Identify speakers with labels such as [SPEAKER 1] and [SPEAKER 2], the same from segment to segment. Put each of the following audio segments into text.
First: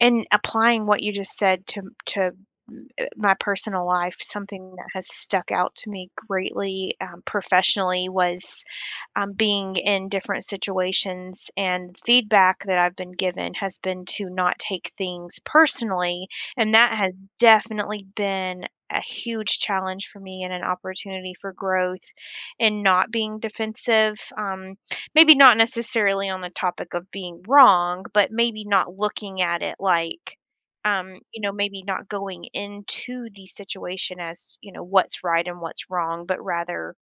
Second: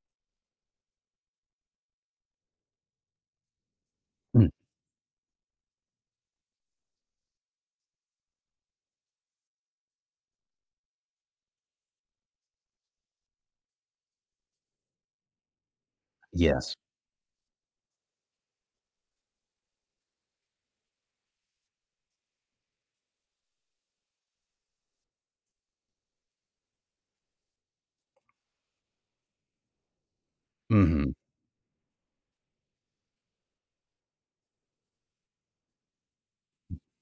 [SPEAKER 1] In applying what you just said to m to, uh, my personal life,
[SPEAKER 2] Mm.
[SPEAKER 1] something that has stuck out to me greatly, um, professionally was, um, being in different situations and feedback that I've been given has been to not take things personally. And
[SPEAKER 2] Yes.
[SPEAKER 1] that has definitely been a huge challenge for me and an opportunity for growth and not being defensive. Um, maybe not necessarily on the topic of being wrong, but maybe not looking at it like,
[SPEAKER 2] Mhm.
[SPEAKER 1] um, you know, maybe not going into the situation as, you know, what's right and what's wrong, but rather,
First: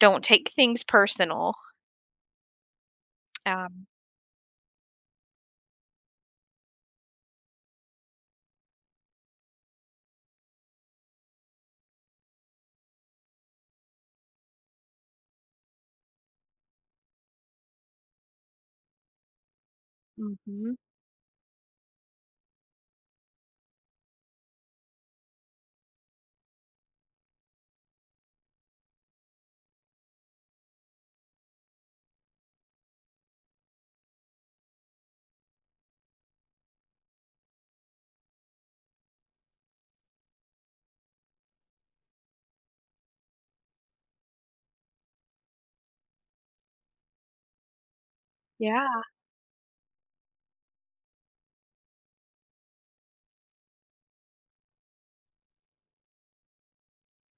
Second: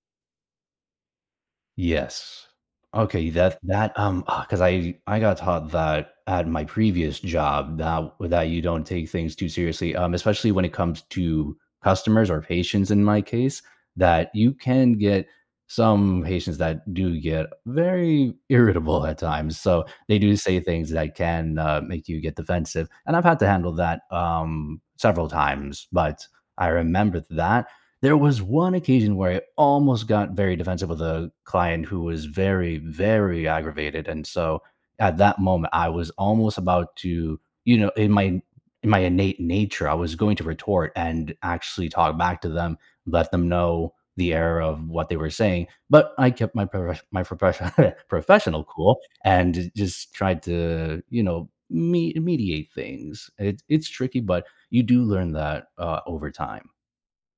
[SPEAKER 1] don't take things personal.
[SPEAKER 2] Yes. Okay, you that
[SPEAKER 1] Um
[SPEAKER 2] that, um, ugh 'cause I I got taught that at my previous job that with that you don't take things too seriously, um, especially when it comes to customers or patients in my case, that you can get some patients that do get very irritable at times. So, they do say
[SPEAKER 1] Mhm.
[SPEAKER 2] things that can, uh, make you get defensive, and I've had to handle that, um, several times. But I remember that there was one occasion where I almost got very defensive with a client who was very, very aggravated, and so at that moment, I was almost about to, you know in my in in my innate nature, I was going to retort and actually talk back to them, let them know the error of what they were saying, but I kept my proref my professio professional cool
[SPEAKER 1] Yeah.
[SPEAKER 2] and ju just tried to, you know, me mediate things. It's it's tricky, but you do learn that, uh, over time.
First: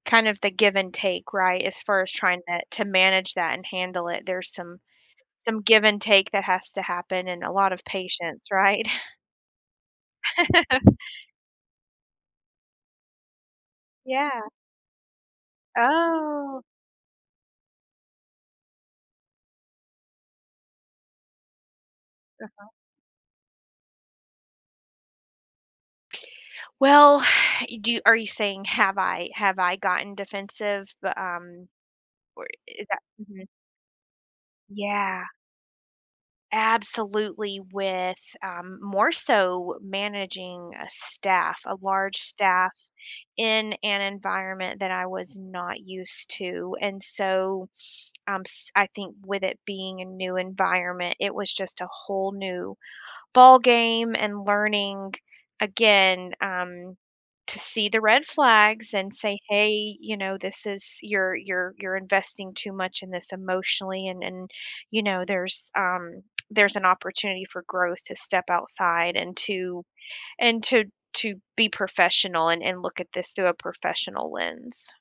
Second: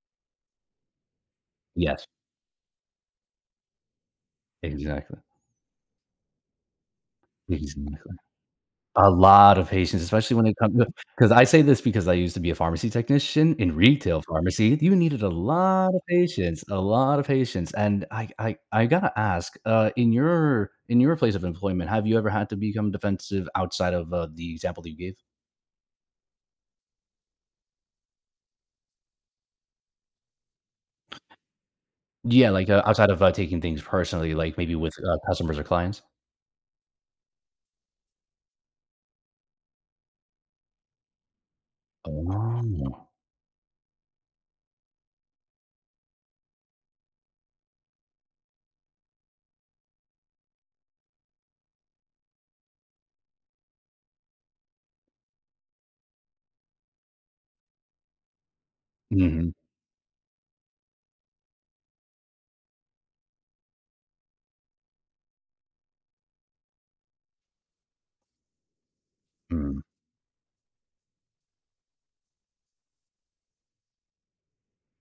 [SPEAKER 1] Kind of the give and take, right? As far
[SPEAKER 2] Yes.
[SPEAKER 1] as trying to to manage that and handle it, there's some
[SPEAKER 2] Exactly.
[SPEAKER 1] some give and take that has to happen and a
[SPEAKER 2] But
[SPEAKER 1] lot
[SPEAKER 2] he's
[SPEAKER 1] of
[SPEAKER 2] in the clear.
[SPEAKER 1] patience, right?
[SPEAKER 2] A lot of patience, especially when it comes to 'Cause I say this because I used to be a pharmacy technician in retail
[SPEAKER 1] Yeah.
[SPEAKER 2] pharmacy, you needed a lot of
[SPEAKER 1] Oh.
[SPEAKER 2] patience, a lot of patience, and I I I gotta ask, uh, in your in your place of employment, have you ever had to
[SPEAKER 1] Uh-huh.
[SPEAKER 2] become defensive outside of, uh, the example that you gave?
[SPEAKER 1] Well, you do are you saying have I have I gotten defensive, bu um, or
[SPEAKER 2] Yeah, like, uh,
[SPEAKER 1] is that
[SPEAKER 2] outside of, uh,
[SPEAKER 1] Mhm.
[SPEAKER 2] taking things personally, like, maybe with, uh,
[SPEAKER 1] Yeah.
[SPEAKER 2] customers or clients?
[SPEAKER 1] Absolutely, with, um, more so managing a staff, a large staff
[SPEAKER 2] Oh.
[SPEAKER 1] in an environment that I was not used to, and so, um, s I think with it being a new environment, it was just a whole new ballgame and learning, again, um, to see the red flags and say,
[SPEAKER 2] Mhm.
[SPEAKER 1] "Hey, you know, this is you're you're you're investing too much in this emotionally and and, you know, there's um, there's an opportunity for growth to step outside and
[SPEAKER 2] Mm.
[SPEAKER 1] to and to to be professional and and look at this through a professional lens."